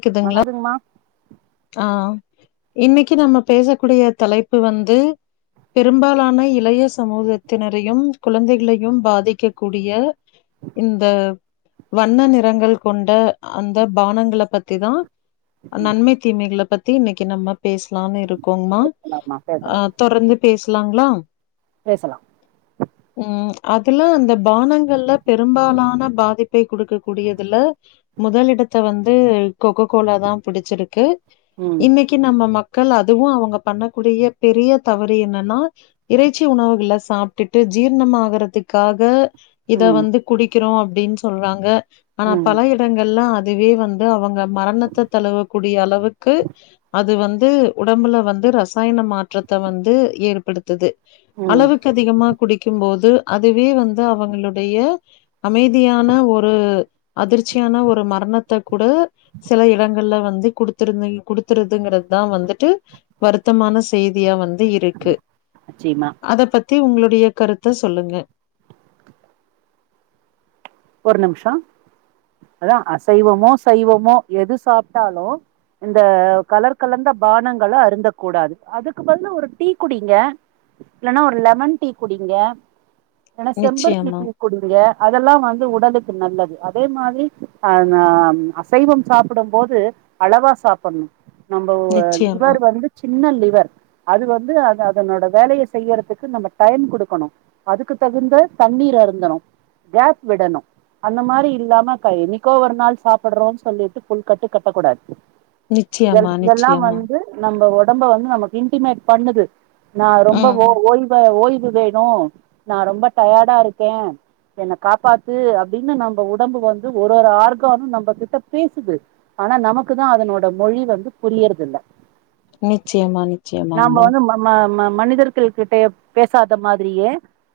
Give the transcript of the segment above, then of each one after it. க்குதுங்களா வணதுங்ம்மா ஆ இன்னைக்கு நம்ம பேசக்கூடிய தலைப்பு வந்து பெரும்பாலான இளைய சமூகத்தினரையும் குழந்தைகளையும் பாதிக்க கூடிய இந்த வண்ண நிறங்கள் கொண்ட அந்த பானங்கள பத்திதா ம் நன்மை தீமைகள பத்தி இன்னைக்கு நம்ம பேசலாம் இருக்கோங்ம்மா பேசலாம்மா பேசலா அ தொடர்ந்து பேசலாங்ளா பேசலா ம் அதுல அந்த பானங்கள்ல பெரும்பாலான பாதிப் பு குடுக்க கூடியதுல முதலிடத்த வந்து கொக்கோகோலா தா புடிச்சிருக்கு ம் இன்னைக்கு நம்ம மக்கள் அதுவு அவுங்க பண்ணக்கூடிய பெரிய தவறு என்னன்னா இறைச்சி உணவுகள சாப்ட்டுட்டு ஜீர்ணம் ஆகுறதுக்காக இத ம் வந்து குடிக்கிறோ அப்டின் சொல்றாங்க ஆனா ம் பல இடங்கள்ல அதுவே வந் து அவுங்க மரணத்த தழுவக்கூடிய அளவுக்கு அது வந்து உடம்புல வந்து ரசாயன மாற்றத்த வந்து ஏற்படுத் துது ம் அளவுக்கு அதிகமா குடிக்கும்போது அதுவே வந்து அவுங்களுடைய அமைதியான ஒரு அதிர்ச்சியான ஒரு மரணத்த கூட சில இடங்கள்ல வந் து குடுத்திருந்தை குடுத்திருதிங்கறத்தா வந்துட்டு வருத்தமான செய்தியா வந்து இரு க்கு நிச்சயமா அத பத்தி உங்களுடைய கருத்த சொல்லுங்க ஒரு நிம்ஷோ அதா அசைவமோ சைவமோ எது சாப்ட்டாலு இந்த கலர் கலந்த பானங்கள அருந்த கூடாது அதுக்கு பதிலு ஒரு டீ குடிங்க இல்லனா ஒரு லெமன் டீ குடிங்க ஏனா செம்பருத்தி நிச்சயமா, டீ குடிங்க அதெல்லா வ ந்து உடலுக்கு நல்லது அதே மாதிரி ஆ அசைவம் சாப்பிடம்போது அளவா சாப்பட்ணு நம்ம நிச்சயமா, லிவர் வந்து சின்ன லிவர் அது வந்து அது அதனோட வேலைய செய்யறதுக்கு நம்ம டைம் குடுக்கணு அதுக்கு தகுந்த தண்ணீர் அருந்தணு கேப் விடணு அந்த மாரி இல்லாம க என்னிக்கோ ஒரு நாள் சாப்பிட்றோம் சொல்லிட்டு ஃபுல் கட்டு கட்டக்கூடாது இதழ் நிச்சயமா, இதெல்லா நிச்சயமா. வந்து நம்ப ஒடம்ப வந்து நமக்கு இன்டிமேட் பண்ணுது நா ரொம்ப ம். ஓ ஓய் வ ஓய்வுவேணு நா ரொம்ப டயர்டாருக்கே காப்பாத்து அப்டின்னு நம்ப உடம்பு வந்து ஒரு ஒரு ஆர்க்கானு நம்ப கிட்ட பேசுது ஆனா நமக்கு தா அதனோட மொழி வந்து புரியறது இல்ல நிச்சயமா நிச்சயமாங்மா வந்து ம ம ம மனிதர்கள் கிட்ட பேசாத மாதிரியே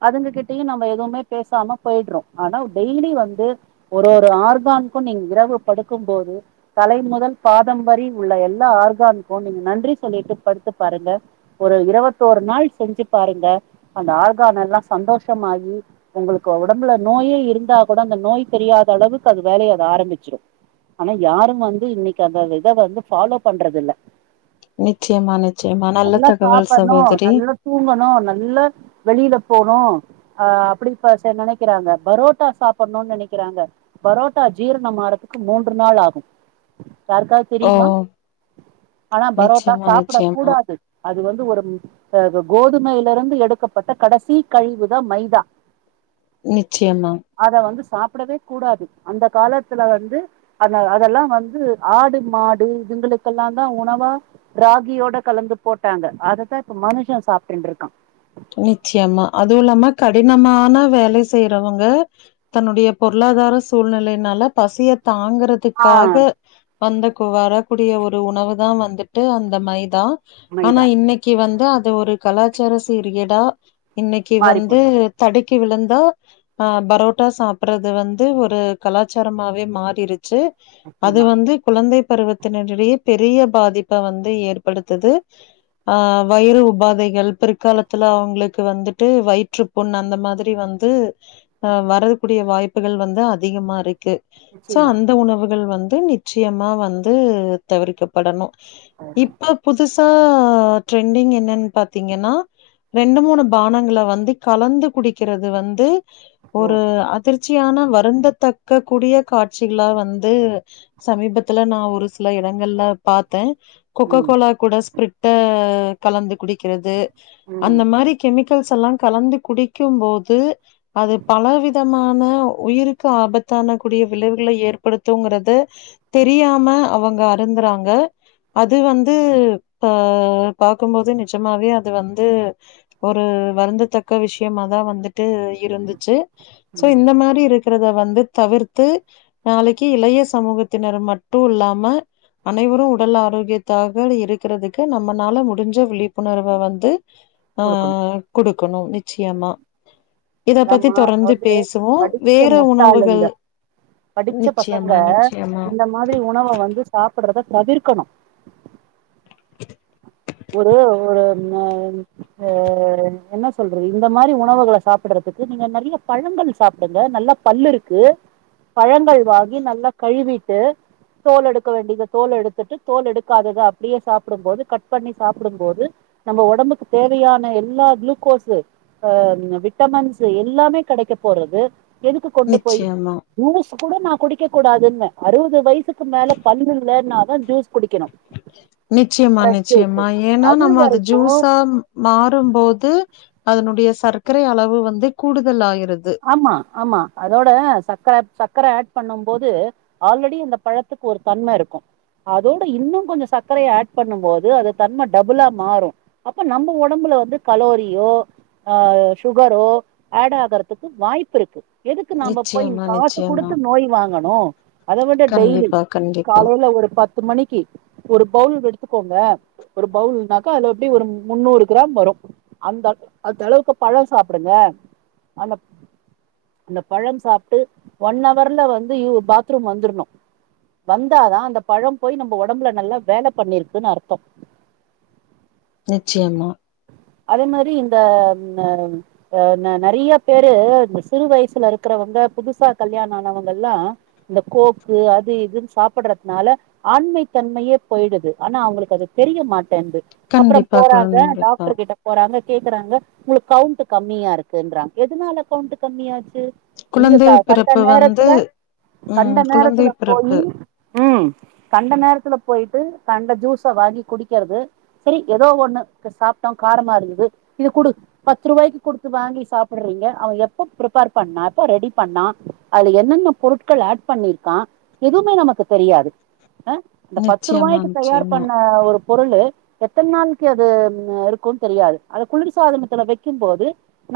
அதுங்க கிட்டயு நம்ம எதுமே பேசாம போய்ட்றோ ஆனா டெய்லி வந்து ஒரு ஒரு ஆர்கான்க்கு நீங்க இரவு படுக்கும்போது தலை முதல் பாதம்பரி உள்ள எல்லா ஆர்கான்க்கு நீங்க நன்றி சொல்லிட்டு படுத்து பாருங்க ஒரு இருவத்தொரு நாள் செஞ்சி பாருங்க அந்த ஆர்கானெல்லா சந்தோஷமாயி ஒங்களு க்கு ஒடம்புல நோயே இருந்தா கூட அந்த நோய் தெரியாத அளவுக்கு அது வேலய அது ஆரம்பிச்சிரு ஆனா யாரு வந்து இன்னக்கி அத இத வந்து ஃபாலோ பண்றது இல்ல நிச்சயம்மா நிச்சயம்மா நல்லா தகவல் சாப்பட்ணும் சகோதரி நல்லா தூங்கணு நல்ல வெளில போணு ஆ அப்டி ப ச நெனைக்கிறாங்க பரோட்டா சாப்புணுன் நெனைக்கிறாங்க பரோட்டா ஜீர்ணம்மாறதுக்கு மூன்று நாள் ஆகு யாருக்காது ஓ! தெரிமா ஆனா பரோட்டா நிச்சயமா, சாப்ட நிச்சயமா, கூடாது அது வந்து ஒரு ப்ப அது கோதுமைலருந்து எடுக்கப்பட்ட கடைசி கழிவு தா மைதா நிச்சயமா அத வந்து சாப்டவே கூடாது அந்த காலத்துல வந்து அன்ன அதெல்லா வந்து ஆடு மாடு இதுங்களுக்கெல்லா தா உணவா ராகியோட கலந்து போட்டாங்க அததா இப்ப மனுஷே சாப்டுன்ட்ருக்கா நிச்சயமா அதுவுல்லாம கடினமான வேல செய்றவங்க தன்னுடைய பொருளாதார சூழ்நிலைனால பசிய தாங்கற ஆ த்துக்காக வந்தக்கு வரக்கூடிய ஒரு உணவு தா வந்துட்டு அந்த மைதா மைதா ஆனா இன்னக்கி வந்து அது ஒரு கலாச்சார சீர்கேடா இன்னக்கி மாறி வந்து போச்சு தடுக்கி விழுந்தா ஆ பரோட்டா சாப்புறது வந்து ஒரு கலாச்சாரமாவே மாறிருச்சு அது நிச்சயமா வந்து குழந்தை பருவத்தினரிடயே பெரிய பாதிப்ப வந்து ஏற்படுத்துது ஆ வயிறு உபாதைகள் பிற்காலத் துல அவுங்ளுக்கு வந்துட்டு வயிற்று புண் அந்த மாதிரி வந்து வரக்கூடிய வாய் ப்புகள் வந்து அதிகமாருக்கு ஸோ நிச்சயமா அந்த உணவுகள் வந்து நிச்சயமா வந்து தவிர்க்கப்படணு ஓகே இப்ப புதுசா ட்ரெண்டிங் என்னன் பாத்தீங்கன்னா ரெண்டு மூணு பானங்கள வந்து கலந்து குடிக்கிறது வந்து ஓ ஒரு அதிர் ச்சியான வருந்ததக்க கூடிய காட்சிகளா வந்து சமீபத்துல நா ஒரு சில இடங்கள்ல பாத்தே ம் கொக்ககோலா கூட ஸ்பிரிட்ட கலந்து குடிக்கிறது ம் அந்த மாரி கெமிக்கல்ஸ் எல்லா கலந்து குடிக்கும்போது அது பலவித மான உயிருக்கு ஆபத்தான கூடிய விளைவுகள ஏற்படுத்துங்கறது தெரியாம அவங்க அருந்துறாங்க அது வந்து ப பாக்கும்போது நிஜமாவே அது வந்து ஒரு வருந்துத்தக்க விஷயமாதா வந்துட்டு இருந்துச்சு சோ ம் இந்த மாரி இருக்கறத வந்து தவிர்த்து நாளைக்கு இளைய சமூகத்தினர் மட்டு இல்லாம அனைவரு உடல் ஆரோக்கியத் தாக இருக்குறதுக்கு நம்மனாள முடிஞ்ச விழிப்புணர்வ வந்து ஆ குடுக்கணும் குடுக்கணு நிச்சயமா இத பத்தி அதாம்மா தொடர்ந்து அதாவது பேசுவோ படிச்ச வேற உணவுகள் முட்டாளுங்க படிச்ச பசங்க நிச்சியமா நிச்சியமா இந்த மாதிரி உணவ வந்து சாப்படறத தவிர்க்கனு [unintelligible] ஒரு ஒரு [unintelligible] அஹ் என்ன சொல்றது இந்த மாரி உணவுகள சாப்படறதுக்கு நீங்க நெறைய பழங்கள் சாப்டுங்க நல்லா பல்லு இருக்கு பழங்கள் வாங்கி நல்லா கழுவிட்டு தோல் எடுக்க வேண்டியத தோல் எடுத்துட்டு தோல் எடுக்காதத அப்டியே சாப்டும் போது கட் பண்ணி சாப்டும் போது நம்ம ஒடம்புக்கு தேவையான எல்லா குளுக்கோஸு அஹ் விட்டமன்ஸ் எல்லாமே கெடைக்க போறது எதுக்கு கொண்டு போய் நிச்சயமா ஜூஸ் கூட நா குடிக்க கூடாதுன்ப அறுவது வயசுக்கு மேல பல்லு இல்லனாதா ஜூஸ் குடிக்கணு நிச்சியமா நிச்சியமா ஏன்னா நம்ம அது ஜூஸா அம் மாறும்போது அதனுடைய சர்க்கரை அளவு வந்து கூடுதல் ஆயிருது ஆம்மா ஆம்மா அதோட சக்க சக்கர ஆட் பண்ணும் போது ஆல்ரெடி இந்த பழத்துக்கு ஒரு தன்ம இருக்கு அதோட இன்னு கொஞ்சோ சர்க்கரைய ஆட் பண்ணு போது அது தன்ம டபுளா மாறு அப்ப நம்ம ஒடம்புல வந்து கலோரியோ அஹ் சுகரோ ஆட் ஆகரது க்கு வாய்ப்பு இருக்கு எதுக்கு நாம்ப போய் நிச்சயமா காசு நிச்சயமா கொடுத்து நோய் வாங்கணு அத விட டெய்லி கண்டிப்பா கண்டிப்பா காலைல ஒரு பத்து மணிக்கு ஒரு பவுல் எடுத்துக்கோங்க ஒரு பவுல்னாக்கா அது எப்டி ஒரு முண்ணுறு க்ராம் வரு அந்த அந்த அளவுக்கு பழ சாப்டுங்க அந்த அந்த பழம் சாப்ட்டு ஒன் அவர்ல வந்து யு பாத்ரூம் வந்துர்ணு வந்தாதா அந்த பழம் போய் நம்ம ஒடம்புல நல்லா வேல பண்ணிருக்குன்னு அர்த்தோ நிச்சயமா அதே மாரி இந்த ம் அம் அஹ் ந நெறைய பேரு இந்த சிறு வயசுல இருக்குறவங்க புதுசா கல்யாண ஆனவங்கெல்லா இந்த கோக்கு அது இதுன் சாப்படறத்னால ஆண்மை தன்மையே போயிடுது ஆனா அவுங்களுக்கு அது தெரிய மாட்டன்து அப்றோ கண்டிப்பா போறாங்க டாக் கண்டிப்பா ட்ட போறாங்க கேக்கறாங்க உங்களுக்கு கவுண்ட் கம்மியா இருக்குன்றாங் எதுனால கவுண்ட் கம்மியாச்சு நீங்க குழந்தை கட்ட பிறப்பு வந்து நேரத்துல கண்ட ம் குழந்தை நேரத்துல போயி பிறப்பு ம் கண்ட நேரத்துல போய்ட்டு கண்ட ஜூஸ வாங்கி குடிக்கறது. சரி ஏதோ ஒண்ணு சாப்ட்டோ காரமா இருந்துது இது குடு பத்து ருவாய்க்கு குடுத்து வாங்கி சாப்பட்றீங்க அவ எப்ப ப்ரிப்பேர் பண்ணா எப்ப ரெடி பண்ணா அதுல என்னென்ன பொருட்கள் ஆட் பண்ணிருக்கா எதுவுமே நமக்கு தெரியாது அஹ் இந்த நிச்சயமா பத்துருவாய்க்கு தயார் நிச்சயமா பண்ண ஒரு பொருளு எத்தன் நாள்க்கு அது ம் இருக் க்கு தெரியாது அது குளிர்சாதனத்துல வக்கும் போது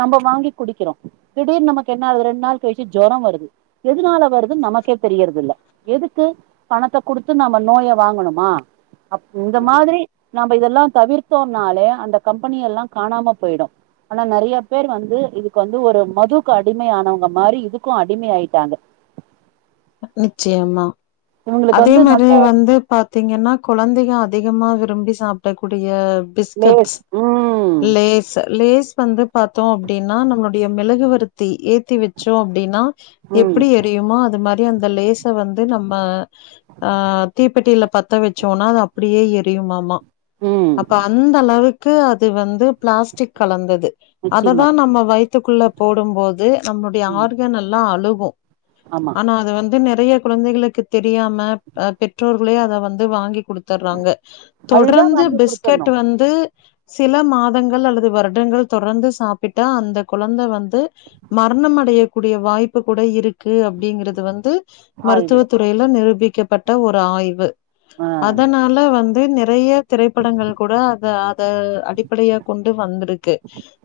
நம்ம வாங்கி குடிக்கறோ திடீர்னு நமக்கு என்ன ஆகுது ரெண்டு நாள் கழிச்சு ஜொரோ வருது எதுனால வருது நமக்கே தெரியறதில்ல எதுக்கு பணத்த குடுத்து நாம நோய வாங்கணுமா அப் இந்த மாதிரி நாம்ப இதெல்லா தவிர்த்தோனாலே அந்த கம்பெனி எல்லா காணாம போய்டு ஆனா நெறியா பேர் வந்து இதுக்கு வந்து ஒரு மதுக்கு அடிமையானவங்க மாரி இதுக்கு அடிமையாய்ட்டாங்க நிச்சியமா இவுங்களுக்கு அதே வந்து மாரி நல்ல வந்து பாத்தீங்கன்னா குழந்திக அதிகமா விரும்பி சாப்டக்குடிய பிஸ்கட்ஸ் லேஸ் ம் லேஸ்சு லேஸ் வந்து பாத்தோ அப்டின்னா நம்ளுடைய மெழுகுவர்த்தி ஏத்தி வைச்சோ அப்டின்னா ம் எப்டி எரியுமோ அது மாரி அந்த லேச வந்து நம்ம ஆ தீப்பெட்டில பத்த வச்சோனா அது அப்டியே எரியுமாமா ம் அப்ப அந்த அளவுக்கு அது வந்து ப்ளாஸ்டிக் கலந்தது நிச்சயமா அததா நம்ம வயித் த்துக்குள்ள போடும்போது நம்ளுடைய ம் ஆர்கன்னல்லா அழுகு ஆமா ஆனா அது வந்து நெறைய குழந்தைகளுக்கு தெரியாம அ பெற்றோர்களே அத வந்து வாங்கி குடுத்தர்றாங்க அழுதா தொடர்ந்து வாங்கி குடுத்தர்ணு பிஸ்கட்டு வந்து சில மாதங்கள் அல்லது வருடங்கள் தொடர்ந்து சாப்பிட்டா அந்த கொழந்த வந்து மர்ணமடையக்குடிய வாய்ப்பு குட இருக்கு அப்டீங்றது வந்து மருத்துவ ஆய்வுல துறைல நிரூபிக்கப்பட்ட ஒரு ஆய்வு ஆ அதனால வந்து நெர் நறைய திரைப்படங்கள் கூட அத அத அடிப்படையா கொண்டு வந்து ருக்கு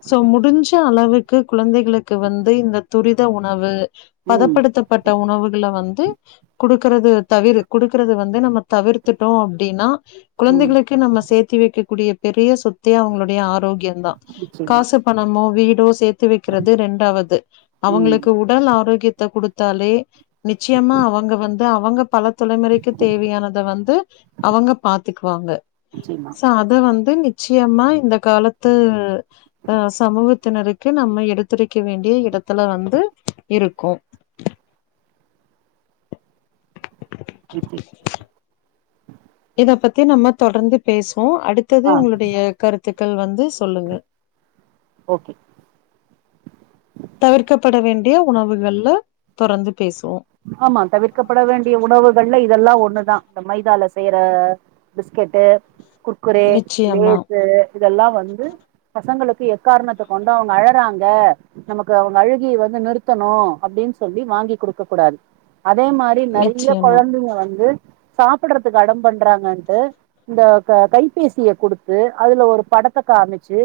சோ முடிஞ்ச அளவுக்கு குழந்தைகளுக்கு வந்து இந்த துரித உணவு ம் பதப்படுத்தப்பட்ட உணவுகள வந்து குடுக்கறது தவிரு குடுக்கறது வந்து நம்ம தவிர்த்துட்டோ அப்டின்னா ம் குழந்தைகளுக் நம்ம சேத்தி வைக்கக்கூடிய பெரிய சொத்தே அவுங்ளுடைய ஆரோக்கியோ தா நிச்சயமா காசு பணமோ வீடோ சேத்து வெக்கிறது ரெண்டாவது ம் அவுங்களுக்கு உட் உடல் ஆரோக்கியத்த குடுத்தாலே நிச்சியமா அவங்க வந்து அவங்க பல தலைமுறைக்கு தேவையானத வந்து அவங்க பாத்துக்குவாங்க நிச்சயமா சோ அது து வந்து நிச்சியமா இந்த காலத்து அ சமூகத்தினருக் க்கு நம்ம எடுத்துரைக்க வேண்டிய இடத்துல வந்து இருக்கு ம் சேர் இத பத்தி நம்ம தொடர்ந்து பேசுவோ அடுத்தது ஆ உங்ளுடைய கருத்துக்கள் வந்து சொல்லுங்க ஓகே தவிர்க்கப்பட வேண்டிய உணவுகள்ல தொடர்ந்து பேசுவோ ஆமா தவிர்க்கப்பட வேண்டிய உணவுகள்ல இதெல்லா ஒண்ணுதா இந்த மைதால செய்ற பிஸ்கெட்டு் குர்குரே நிச்சயமா லேசு இதெல்லா வந்து பசங்களுக்கு எக்காரணத்த கொண்டு அவ்ங்க அழறாங்க நமக்கு அவுங்க அழுகிய வந்து நிறுத்தணு அப்டின்னு சொல்லி வாங்கி குடுக் க குடாது அதே மாரி நெறைய நிச்சயமா கொழந்திங்க வந்து சாப்டுறதுக்கு அடம் பண்றாங்கன்ட்டு இந்த க கைபேசிய குடுத்து அதுல ஒரு படத்த காமிச்சு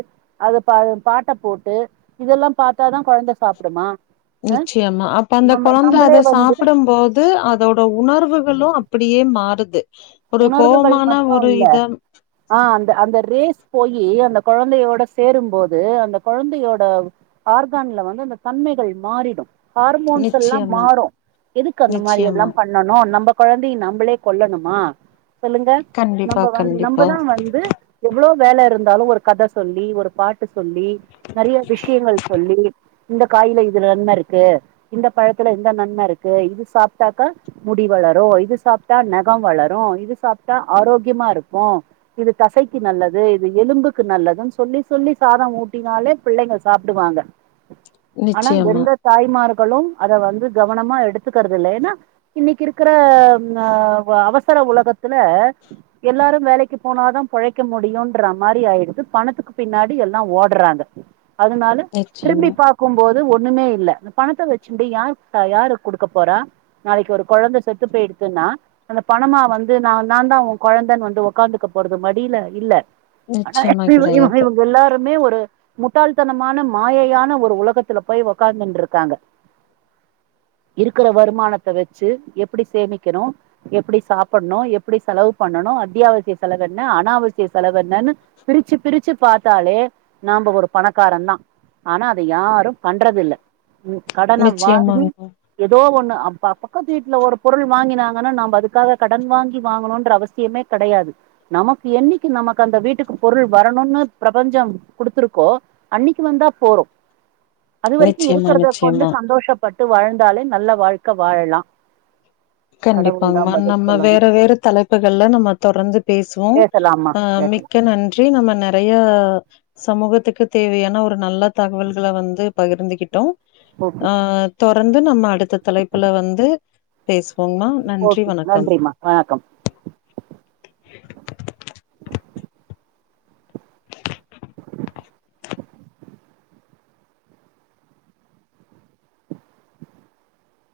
அது ப பாட்ட போட்டு இதெல்லா பாத்தாதா கொழந்த சாப்புடுமா நிச்சியமா அப்ப அந்த நம்ம கொழந் கொஞ்சோ நம்பளே அது வந்து சாப்படுபோது அதோட உணர்வுகளு அப்டியே மாறுது ஒரு உணர்வுகள் கோவமான மட்டு ஒரு இல்ல இதா ஆ அந்த அந்த ரேஸ் போயி அந்த கொழந்தையோட சேரும்போது அந்த கொழந்தையோட ஆர்கான்ல வந்து அந்த தன்மைகள் மாறிடு ஹார்மோன்ஸல்லா நிச்சயமா மாறு எதுக்கு அந்த மாரி எல்லா நிச்சயமா பண் ணனும் நம்ப கொழந்தைய நம்மளே கொல்லணுமா சொல்லுங்க கண்டிப்பா நம்ம வந் கண்டிப்பா நம்மதா வந்து எவ்ளோ வேல இருந்தாலு ஒரு கத சொல்லி ஒரு பாட்டு சொல்லி நெறைய விஷயங்கள் சொல்லி இந்த காயில இது நன்ம இருக்கு இந்த பழத்துல இந்த நன்ம இருக்கு இது சாப்ட்டாக்கா முடி வளரு இது சாப்ட்டா நகம் வளரு இது சாப்ட்டா ஆரோக்கியமா இருக்கு இது தசைக்கு நல்லது இது எலும்புக்கு நல்லதுன்னு சொல்லி சொல்லி சாதம் ஊட்டினாலே பிள்ளைங்க சாப்டுகுவாங்க ஆனா நிச்சயமா எந்த தாய்மார்களும் அத வந்து கவனமா எடுத்துக்கறது இல்ல ஏன்னா இன்னைக்கு இருக்கிற ஆ அவசர உலகத்துல எல்லாரு வேலைக்கு போனாதா பொழைக்க முடியுன்ற மாரி ஆயிருது பணத்துக்கு பின்னாடி எல்லா ஓட்றாங்க அதுனால நிச்சயமா திரும்பிப் பா க்கும் போது ஒண்ணுமே இல்ல இந்த பணத்த வச்சுன்ட்டு யாரு யாருக் குடுக்கப்போறா நாளைக்கு ஒரு கொழந்த செத்து போயிடுத்துன்னா அந்த பணமா வந்து நான் தா ஒ கொழந்தன்னு வந்து உக்காந்துக்க போர்றது மடியில இல்ல ஆனா நிச்சயமா எப்டி இவுங்க கிடையாது இவுங்க எல்லாருமே ஒரு முட்டாள்தனமான மாயையான ஒரு உலகத்துல போய் உக்கார்ந்துன்டு இருக்காங்க இருக்கிற வருமானத்த வச்சு எப்புடி சேமிக்கணு எப்புடி சாப்பட்ணு எப்புடி செலவு பண்ணணு அத்தியாவசிய செலவு என்ன அனாவசிய செலவு என்னன்னு பிரிச்சு பிரிச்சு பாத்தாலே நாம ஒரு பணக்காரந்தா ஆனா அத யாரும் பண்றதில்ல ம் கடன வாங்கி நிச்சயமாங்க எதோ ஒண்ணு அப்ப பக்கத்து வீட்ல ஒரு பொருள் வாங்கினாங்கன்னா நம்ப அதுக்காக கடன் வாங்கி வாங்கணுன்ற அவசியமே கெடையாது நமக்கு என்னிக்கு நமக்கு அந்த வீட்டுக்கு பொருள் வரணுன்னு பிரபஞ்சம் குடுத்துருக்கோ அன்னிக்கு வந்தா போறும் அது வரைக்கும் நிச்சயமா இருக்குறத கொண்டு நிச்சயமா சந்தோஷப் பட்டு வாழ்ந்தாலே நல்ல வாழ்க்கை வாழலா கண்டி கடவுள் தான் ப்பாங்மா பதில் நம்ம சொல்லணும் வேற வேற தலைப்புகள்ல நம்ம தொடர்ந்து பேசுவோ பேசலாம்மா ஆ மிக்க பேசலாம் மிக்க நன்றி நம்ம நெறைய சமூகத்துக்கு தேவையான ஒரு நல்ல தகவல்களை வந்து பகிர்ந்துகிட்டோ ஓகே அ ஆ தொரந்து நம்ம அடுத்த தலைப்புல வந்து அ பேசுவோங்மா ஓகே நன்றிம்மா வணக்கம்